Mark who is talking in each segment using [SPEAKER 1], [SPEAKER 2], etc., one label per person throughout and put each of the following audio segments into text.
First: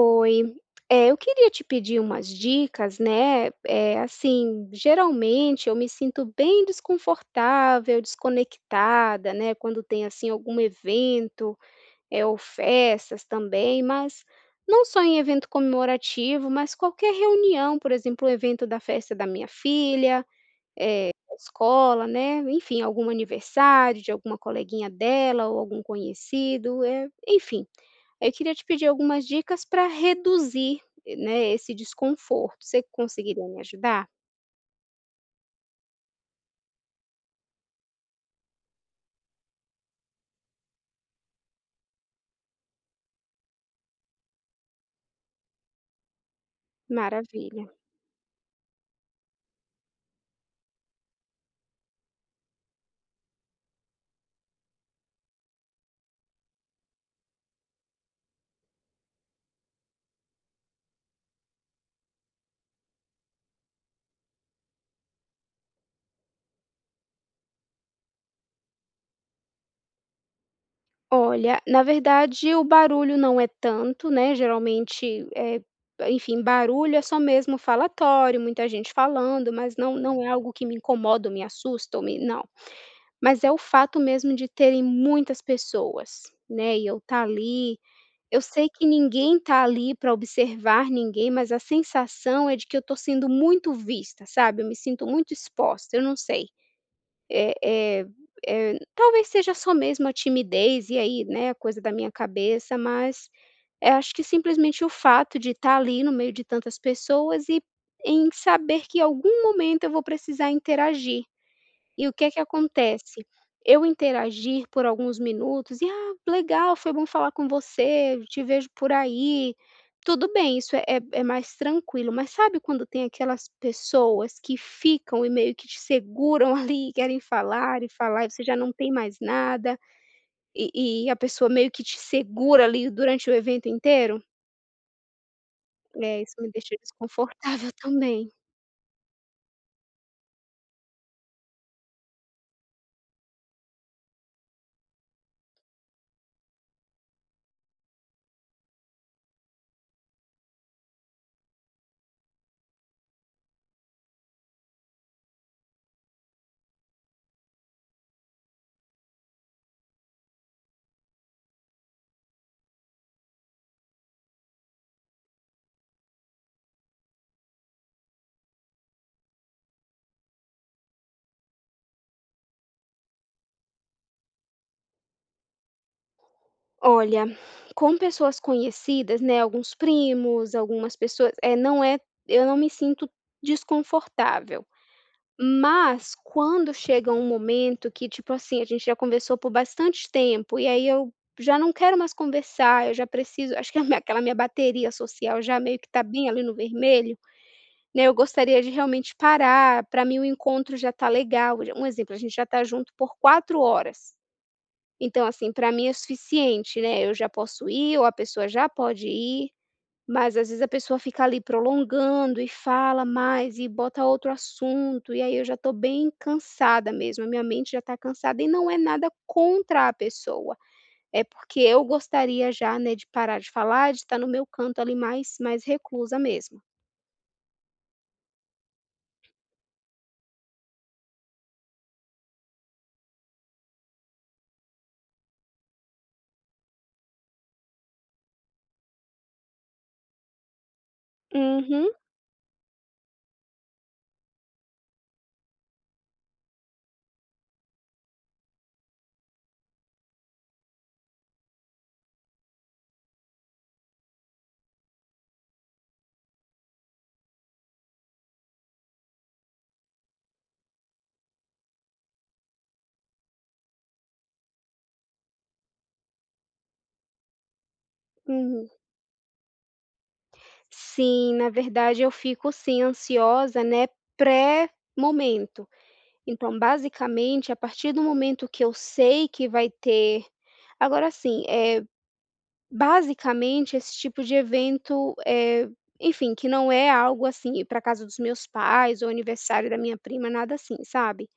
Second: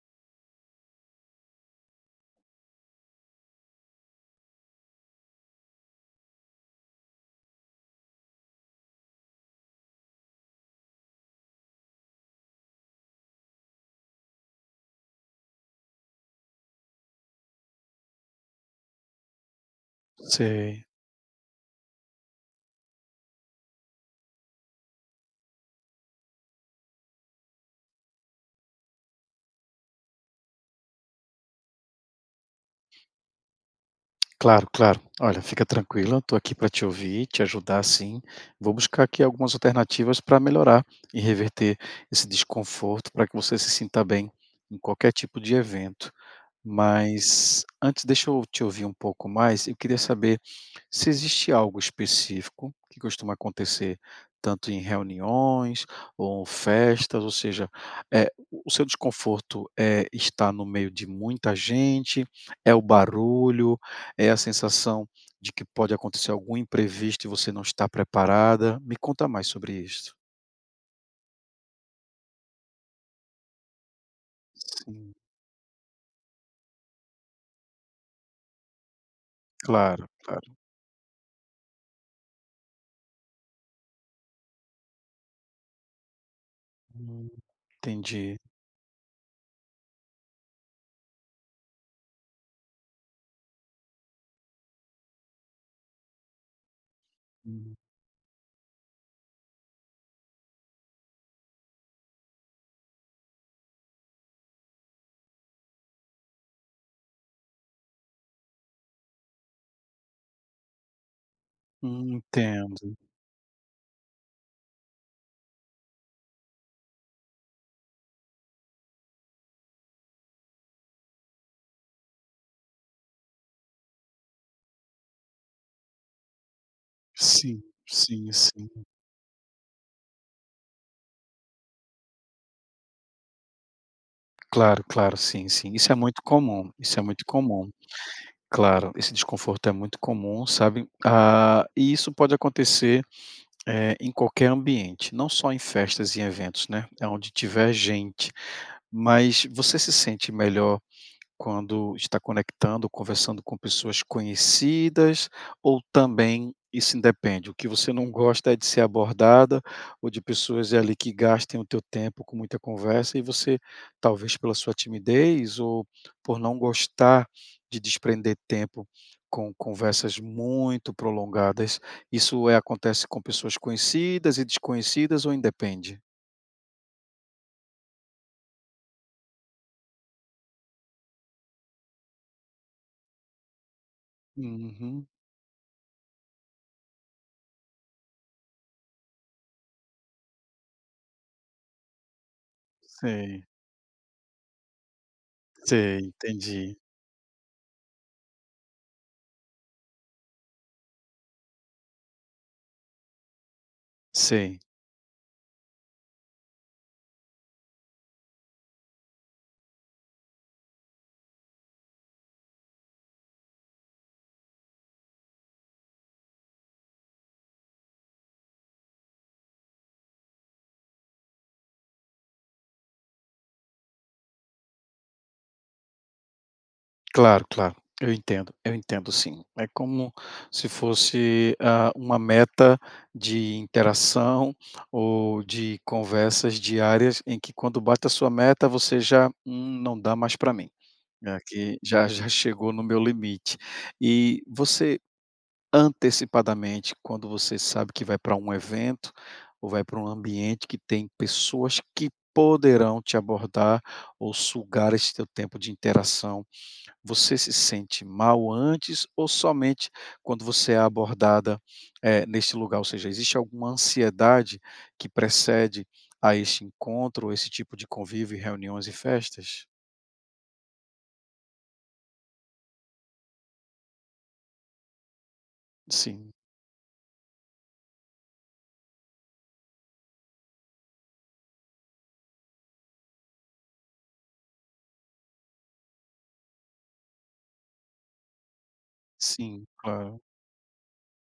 [SPEAKER 1] Oi, eu queria te pedir umas dicas, né, assim, geralmente eu me sinto bem desconfortável, desconectada, né, quando tem, assim, algum evento, é ou festas também, mas não só em evento comemorativo, mas qualquer reunião, por exemplo, o evento da festa da minha filha,
[SPEAKER 2] Sei.
[SPEAKER 1] da escola, né, enfim, algum aniversário de alguma coleguinha dela ou algum conhecido, é, enfim. Eu queria te pedir algumas dicas para reduzir, né, esse desconforto. Você conseguiria me ajudar?
[SPEAKER 2] Claro, claro. Olha, fica tranquila, estou aqui para te ouvir, te ajudar sim. Vou buscar aqui algumas alternativas para melhorar e reverter esse desconforto para que você se sinta bem em qualquer tipo de evento. Mas
[SPEAKER 1] Maravilha.
[SPEAKER 2] antes, deixa eu te ouvir um pouco mais. Eu queria saber se existe algo específico que costuma acontecer tanto em reuniões ou festas, ou seja, o seu desconforto é estar no meio de muita gente, é o barulho, é a sensação de que pode acontecer algum imprevisto e você não está preparada? Me conta mais sobre isso.
[SPEAKER 1] Olha, na verdade, o barulho não é tanto, né,
[SPEAKER 2] Sim,
[SPEAKER 1] geralmente, enfim, barulho é só mesmo falatório, muita gente falando, mas não
[SPEAKER 2] claro,
[SPEAKER 1] não é
[SPEAKER 2] claro.
[SPEAKER 1] algo que me incomoda ou me assusta ou me não. Mas é o fato mesmo de terem muitas pessoas, né, e eu estar
[SPEAKER 2] Hum,
[SPEAKER 1] ali.
[SPEAKER 2] entendi.
[SPEAKER 1] Eu sei que ninguém está ali para observar ninguém, mas a sensação é de que eu estou sendo muito vista, sabe, eu me sinto muito exposta, eu não sei. Eh eh Talvez seja só mesmo a timidez e aí, né, a coisa da minha cabeça, mas eu acho que simplesmente o fato de estar ali no meio de tantas pessoas e em saber que em algum momento eu vou precisar interagir. E o que é que
[SPEAKER 2] Entendo.
[SPEAKER 1] acontece? Eu interagir por alguns minutos e: "Ah, legal, foi bom falar com você, te vejo por aí". Tudo bem, isso é mais tranquilo, mas sabe quando tem aquelas pessoas que ficam e meio que te seguram ali, querem
[SPEAKER 2] Sim,
[SPEAKER 1] falar e falar e
[SPEAKER 2] sim,
[SPEAKER 1] você já
[SPEAKER 2] sim.
[SPEAKER 1] não tem mais nada, e a pessoa meio que te segura ali durante o evento inteiro?
[SPEAKER 2] Claro, claro, sim, sim. Isso é muito
[SPEAKER 1] É, isso me
[SPEAKER 2] comum,
[SPEAKER 1] deixa
[SPEAKER 2] isso é muito comum.
[SPEAKER 1] desconfortável também.
[SPEAKER 2] Claro, esse desconforto é muito comum, sabe? Ah, e isso pode acontecer, em qualquer ambiente, não só em festas e eventos, né, é onde tiver gente, mas você se sente melhor quando está conectando, conversando com pessoas conhecidas ou também isso independe? O que você não gosta é de ser abordada ou de pessoas ali que gastem o teu tempo com muita conversa e você, talvez pela sua timidez ou por não gostar de desprender tempo com conversas muito prolongadas, isso é acontece com pessoas conhecidas e desconhecidas ou independe?
[SPEAKER 1] Olha, com pessoas conhecidas, né, alguns primos, algumas pessoas, é, não é, eu não me sinto desconfortável.
[SPEAKER 2] Uhum,
[SPEAKER 1] Mas quando chega um momento que, tipo assim, a gente já conversou por bastante tempo e aí eu já não quero mais conversar, eu já
[SPEAKER 2] sei,
[SPEAKER 1] preciso, acho que a minha, aquela minha bateria social já meio que
[SPEAKER 2] sei,
[SPEAKER 1] tá bem ali no
[SPEAKER 2] entendi.
[SPEAKER 1] vermelho, né, eu gostaria de realmente parar. Para mim o encontro já tá legal, um exemplo, a gente já tá junto por 4 horas.
[SPEAKER 2] Sei.
[SPEAKER 1] Então, assim, para mim é suficiente, né, eu já posso ir ou a pessoa já pode ir, mas às vezes a pessoa fica ali prolongando e fala mais e bota outro assunto, e aí eu já estou bem cansada mesmo, a minha mente já está cansada e não é nada contra a pessoa, é porque eu gostaria já, né, de parar de falar, de estar no meu canto ali mais reclusa mesmo.
[SPEAKER 2] Claro, claro. Eu entendo sim. É como se fosse, ah, uma meta de interação ou de conversas diárias em que quando bate a sua meta você já: não dá mais para mim. Aqui
[SPEAKER 1] Uhum,
[SPEAKER 2] já chegou no meu limite". E você antecipadamente, quando você sabe que vai para um evento ou vai para um ambiente que tem pessoas que poderão te abordar ou sugar esse teu tempo de interação você se sente mal antes ou somente quando você é abordada, neste lugar? Ou seja, existe alguma ansiedade que precede a este encontro, esse tipo de convívio e
[SPEAKER 1] uhum.
[SPEAKER 2] reuniões e festas?
[SPEAKER 1] Sim, na verdade eu fico sim ansiosa, né, pré-momento.
[SPEAKER 2] Sim,
[SPEAKER 1] Então, basicamente, a partir do momento que eu sei que vai ter, agora sim, é basicamente esse tipo de evento, enfim, que não é algo assim, ir pra casa dos meus pais ou
[SPEAKER 2] sim,
[SPEAKER 1] aniversário da minha
[SPEAKER 2] claro.
[SPEAKER 1] prima, nada assim, sabe.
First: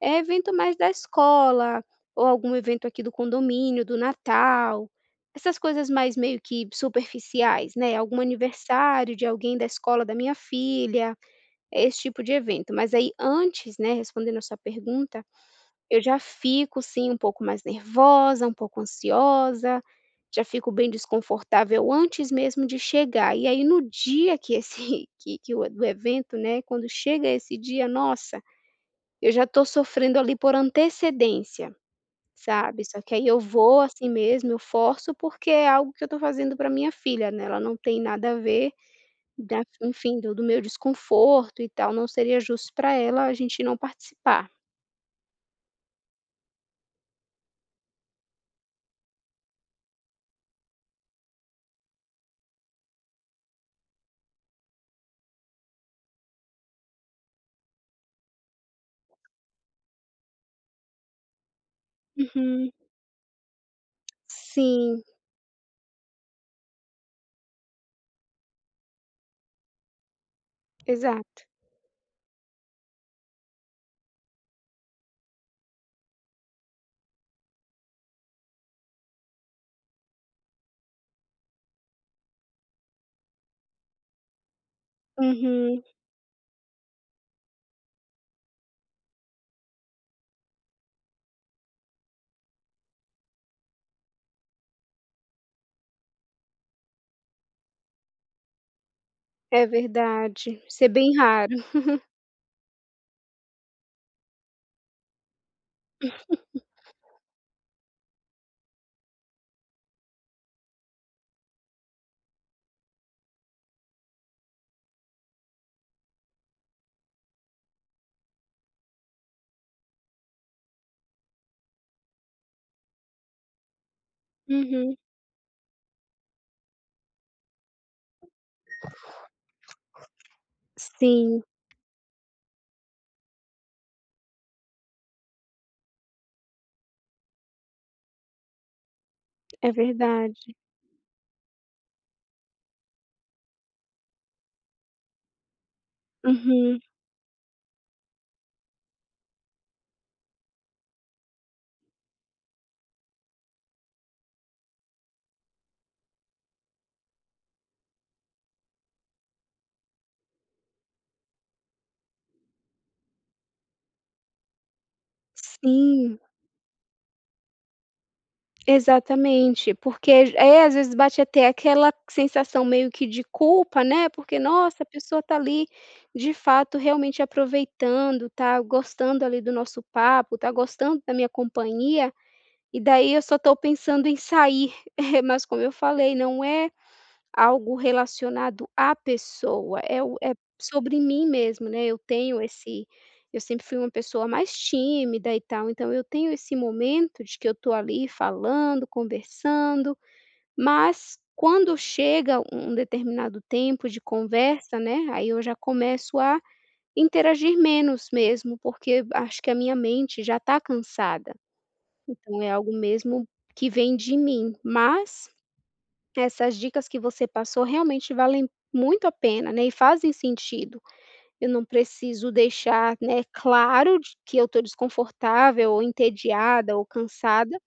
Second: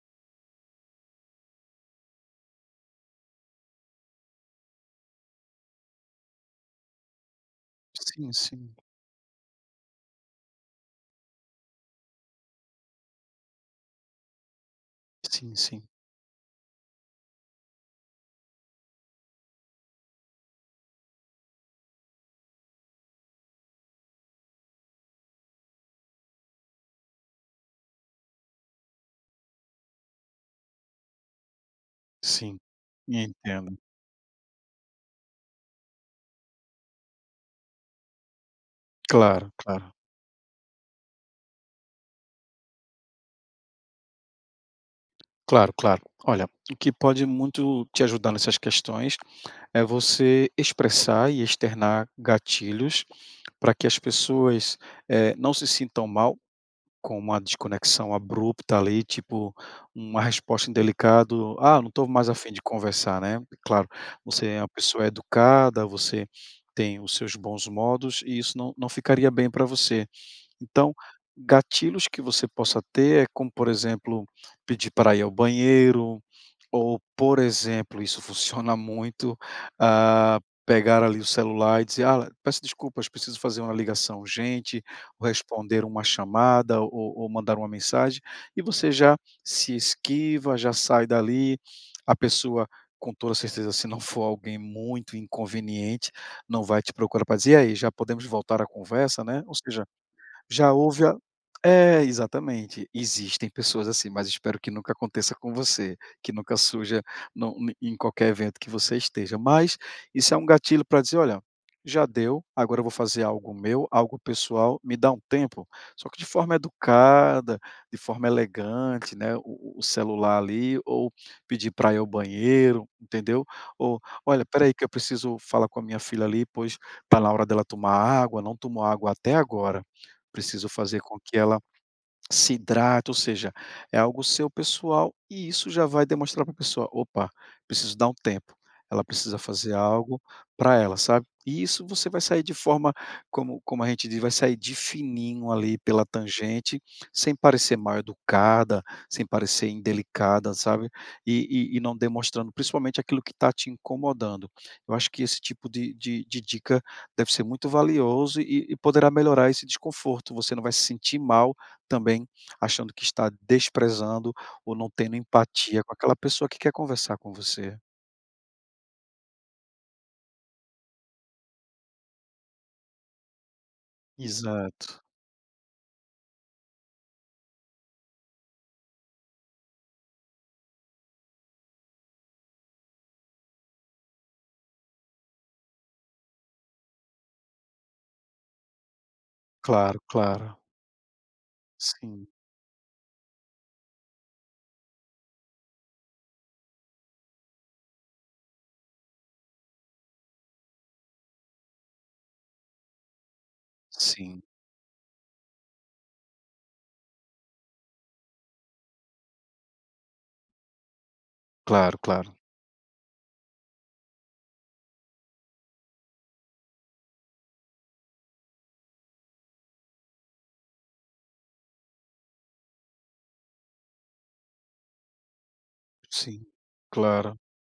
[SPEAKER 1] É evento mais da escola, ou algum evento aqui do condomínio, do Natal, essas coisas mais meio que superficiais, né, algum
[SPEAKER 2] Sim, sim.
[SPEAKER 1] aniversário de alguém da escola da minha filha, é esse tipo de evento. Mas aí antes, né, respondendo a sua pergunta,
[SPEAKER 2] Sim, sim,
[SPEAKER 1] eu já fico sim um pouco mais nervosa, um pouco ansiosa, já fico bem desconfortável antes mesmo de chegar. E aí no dia que esse que o do evento, né, quando chega esse dia, nossa, eu já estou sofrendo ali por antecedência,
[SPEAKER 2] sim.
[SPEAKER 1] sabe. Só que aí eu
[SPEAKER 2] Entendo.
[SPEAKER 1] vou assim mesmo, eu forço, porque é algo que eu estou fazendo para minha filha, né, ela não tem nada a ver
[SPEAKER 2] Claro,
[SPEAKER 1] da,
[SPEAKER 2] claro.
[SPEAKER 1] enfim, do meu desconforto e tal, não seria justo para ela a gente não participar.
[SPEAKER 2] Claro, claro. Olha, o que pode muito te ajudar nessas questões é você expressar e externar gatilhos para que as pessoas, não se sintam mal com uma desconexão abrupta ali, tipo, uma resposta indelicada. "Ah, não estou mais afim de
[SPEAKER 1] Uhum.
[SPEAKER 2] conversar", né. Claro, você é uma
[SPEAKER 1] Sim,
[SPEAKER 2] pessoa educada, você tem os seus bons modos e isso não ficaria bem para você. Então,
[SPEAKER 1] exato.
[SPEAKER 2] gatilhos que você possa ter é como, por exemplo, pedir para ir ao banheiro, ou, por exemplo, isso funciona muito, ah, pegar ali o celular e dizer: "Ah, peço desculpas, preciso fazer uma ligação urgente", ou
[SPEAKER 1] Uhum,
[SPEAKER 2] responder uma chamada, ou mandar uma mensagem, e você já se esquiva, já sai dali. A pessoa, com toda certeza, se não for alguém muito inconveniente, não vai te procurar para dizer: "E aí, já podemos voltar à conversa", né. Ou
[SPEAKER 1] é
[SPEAKER 2] seja
[SPEAKER 1] verdade.
[SPEAKER 2] já
[SPEAKER 1] Isso é
[SPEAKER 2] houve a
[SPEAKER 1] bem raro.
[SPEAKER 2] é, exatamente. Existem pessoas assim, mas espero que nunca aconteça com você, que nunca surja no em qualquer evento que você esteja. Mas isso é um gatilho para dizer: "Olha, já deu, agora eu vou fazer algo meu, algo pessoal, me dá um tempo". Só que de forma educada, de forma elegante, né, o celular ali, ou pedir para ir ao banheiro, entendeu? Ou: "Olha, peraí que eu
[SPEAKER 1] Uhum.
[SPEAKER 2] preciso falar com a minha filha ali, pois tá na hora dela tomar água, não tomou água até agora". Preciso fazer com que
[SPEAKER 1] Sim,
[SPEAKER 2] ela se hidrata, ou seja, é algo seu pessoal e isso já vai demonstrar para a pessoa: "Opa, preciso dar um tempo". Ela precisa
[SPEAKER 1] é
[SPEAKER 2] fazer algo
[SPEAKER 1] verdade.
[SPEAKER 2] para ela, sabe. E isso você vai sair de forma, como como a gente diz, vai sair de fininho ali pela
[SPEAKER 1] Uhum.
[SPEAKER 2] tangente, sem parecer mal educada, sem parecer indelicada, sabe. E não demonstrando principalmente aquilo que está te incomodando. Eu acho que esse tipo de dica deve ser muito valioso e poderá melhorar esse desconforto. Você não vai se sentir mal também achando que está desprezando ou não tendo empatia com aquela
[SPEAKER 1] Sim,
[SPEAKER 2] pessoa que quer conversar com você.
[SPEAKER 1] exatamente, porque é, às vezes bate até aquela sensação meio que de culpa, né, porque nossa, a
[SPEAKER 2] Exato.
[SPEAKER 1] pessoa tá ali, de fato, realmente aproveitando, tá gostando ali do nosso papo, tá gostando da minha companhia, e daí eu só tô pensando em sair, mas como eu falei, não é algo relacionado à pessoa,
[SPEAKER 2] Claro,
[SPEAKER 1] é o é
[SPEAKER 2] claro.
[SPEAKER 1] sobre mim mesmo, né, eu
[SPEAKER 2] Sim,
[SPEAKER 1] tenho esse, eu sempre fui uma pessoa mais tímida e tal, então eu tenho esse momento de que eu estou ali falando, conversando, mas quando chega um determinado tempo de
[SPEAKER 2] sim.
[SPEAKER 1] conversa, né, aí eu já começo a interagir menos mesmo, porque acho que a minha mente já está cansada,
[SPEAKER 2] Claro, claro.
[SPEAKER 1] então é algo mesmo que vem de mim, mas essas dicas que você passou realmente valem muito a pena, né, e fazem sentido. Eu não preciso deixar, né, claro de que eu estou desconfortável ou
[SPEAKER 2] Sim,
[SPEAKER 1] entediada ou
[SPEAKER 2] claro.
[SPEAKER 1] cansada,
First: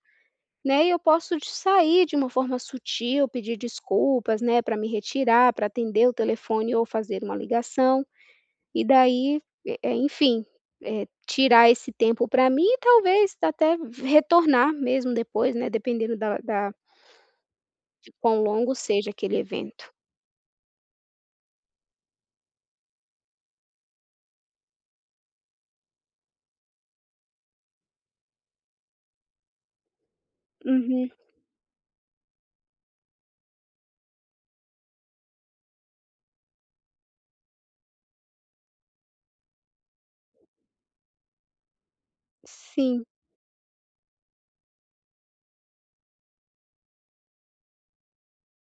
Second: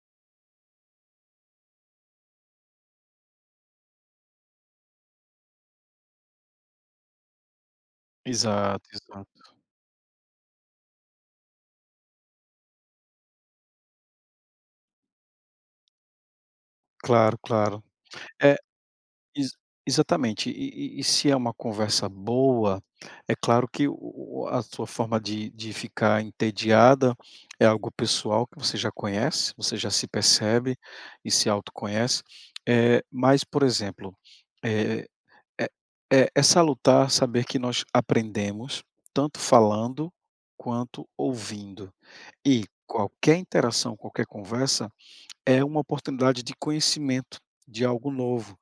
[SPEAKER 1] né, e eu posso de sair de uma forma sutil, pedir desculpas, né, para me retirar, para atender o telefone ou fazer uma ligação, e
[SPEAKER 2] Exato,
[SPEAKER 1] daí,
[SPEAKER 2] exato.
[SPEAKER 1] enfim, tirar esse tempo para mim e talvez até retornar mesmo depois, né, dependendo da
[SPEAKER 2] Claro, claro.
[SPEAKER 1] de quão
[SPEAKER 2] É
[SPEAKER 1] longo seja aquele
[SPEAKER 2] ex
[SPEAKER 1] evento.
[SPEAKER 2] exatamente. E se é uma conversa boa, é claro que o a sua forma de ficar entediada é algo pessoal que você já conhece, você já se percebe
[SPEAKER 1] Uhum.
[SPEAKER 2] e se autoconhece. Mas, por exemplo, eh, é é salutar saber que nós aprendemos tanto falando quanto ouvindo. E
[SPEAKER 1] Sim,
[SPEAKER 2] qualquer interação, qualquer conversa é uma oportunidade de conhecimento, de algo novo.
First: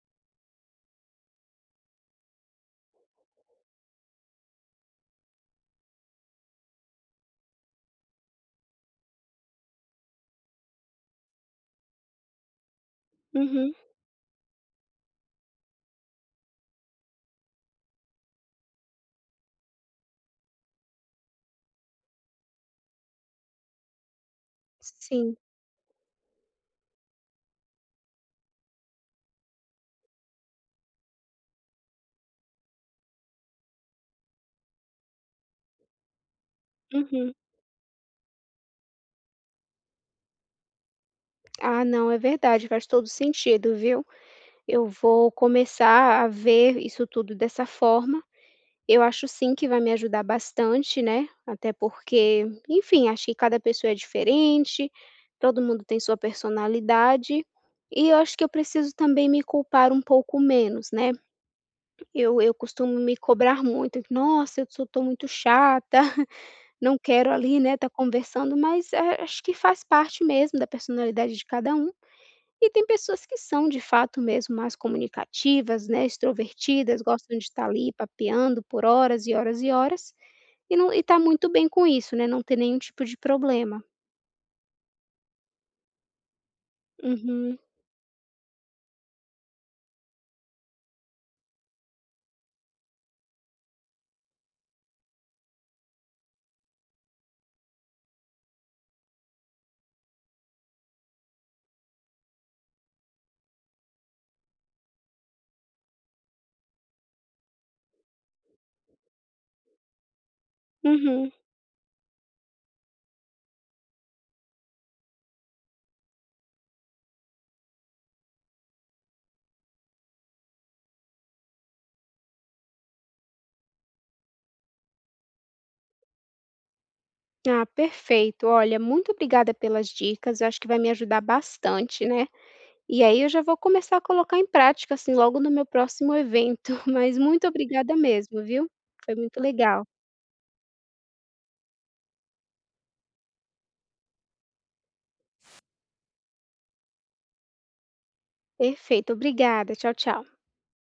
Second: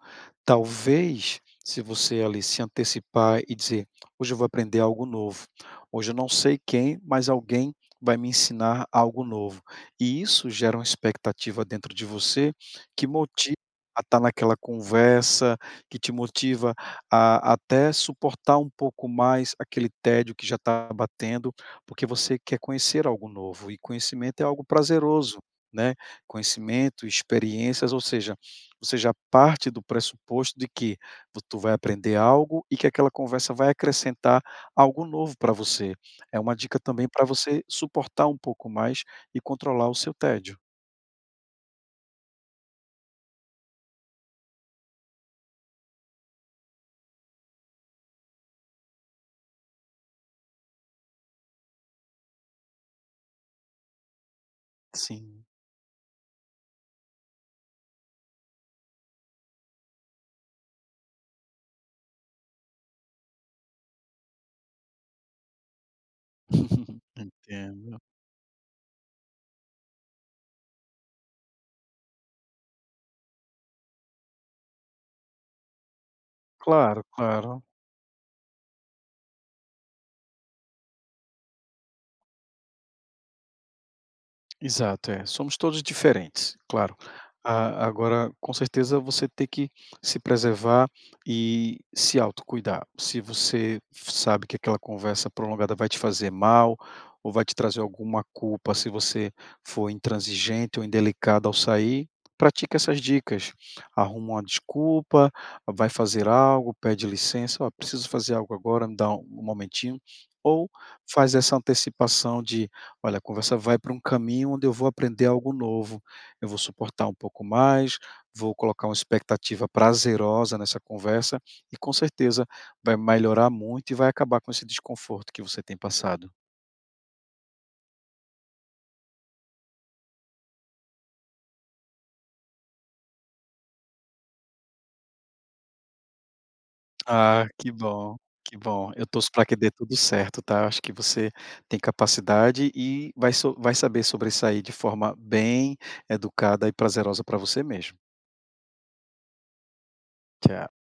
[SPEAKER 2] Talvez, se você ali se antecipar e dizer: "Hoje eu vou aprender algo novo. Hoje eu não sei quem, mas alguém vai me ensinar algo novo". E isso gera uma expectativa dentro de você que motiva
[SPEAKER 1] uhum,
[SPEAKER 2] a estar naquela conversa, que te motiva a até suportar um pouco mais aquele tédio que já está batendo, porque você quer conhecer algo novo e conhecimento é algo
[SPEAKER 1] sim,
[SPEAKER 2] prazeroso, né? Conhecimento, experiências, ou seja, você já parte do pressuposto de que vo tu vai aprender algo e que aquela conversa vai acrescentar algo novo para você. É uma dica também para
[SPEAKER 1] uhum.
[SPEAKER 2] você suportar um pouco mais e controlar o seu tédio.
[SPEAKER 1] Ah, não, é verdade, faz todo sentido, viu. Eu vou começar a ver isso tudo dessa forma. Eu acho sim que vai me ajudar bastante, né, até porque, enfim, acho que cada pessoa é diferente,
[SPEAKER 2] Sim.
[SPEAKER 1] todo mundo tem sua personalidade, e eu acho que eu preciso também me culpar um pouco menos, né. Eu costumo me cobrar muito: "Nossa, eu sou tô muito chata". Não quero ali, né, estar
[SPEAKER 2] Entendo.
[SPEAKER 1] conversando, mas a acho que faz parte mesmo da personalidade de cada um. E tem pessoas que são de fato mesmo mais comunicativas, né, extrovertidas,
[SPEAKER 2] Claro,
[SPEAKER 1] gostam de
[SPEAKER 2] claro.
[SPEAKER 1] estar ali papeando por horas e horas e horas, e não e está muito bem com isso, né, não ter nenhum tipo de problema.
[SPEAKER 2] Exato, é. Somos todos diferentes, claro.
[SPEAKER 1] Uhum,
[SPEAKER 2] A agora, com certeza, você tem que se preservar e se autocuidar. Se você sabe que aquela conversa prolongada vai te fazer mal ou vai te trazer alguma culpa, se você for intransigente ou indelicado ao sair, pratique essas dicas. Arruma uma desculpa, vai fazer algo, pede licença, "Ó, preciso fazer algo agora, me dá um momentinho", ou
[SPEAKER 1] uhum.
[SPEAKER 2] faz essa antecipação de olha, a conversa vai para um caminho onde eu vou aprender algo novo, eu vou suportar um pouco mais, vou colocar uma expectativa prazerosa nessa conversa e com certeza vai melhorar muito e vai acabar com esse desconforto que você tem passado.
[SPEAKER 1] Ah, perfeito. Olha, muito obrigada pelas dicas, eu acho que vai me ajudar bastante, né. E aí eu já vou começar a colocar em prática, assim, logo no meu próximo evento, mas muito
[SPEAKER 2] Ah, que
[SPEAKER 1] obrigada
[SPEAKER 2] bom,
[SPEAKER 1] mesmo,
[SPEAKER 2] que
[SPEAKER 1] viu?
[SPEAKER 2] bom. Eu
[SPEAKER 1] Foi
[SPEAKER 2] torço
[SPEAKER 1] muito
[SPEAKER 2] para que dê
[SPEAKER 1] legal.
[SPEAKER 2] tudo certo, tá? Acho que você tem capacidade e vai, so- vai saber sobressair de forma bem educada e prazerosa para você mesmo.
[SPEAKER 1] Perfeito, obrigada. Tchau, tchau.
[SPEAKER 2] Tchau.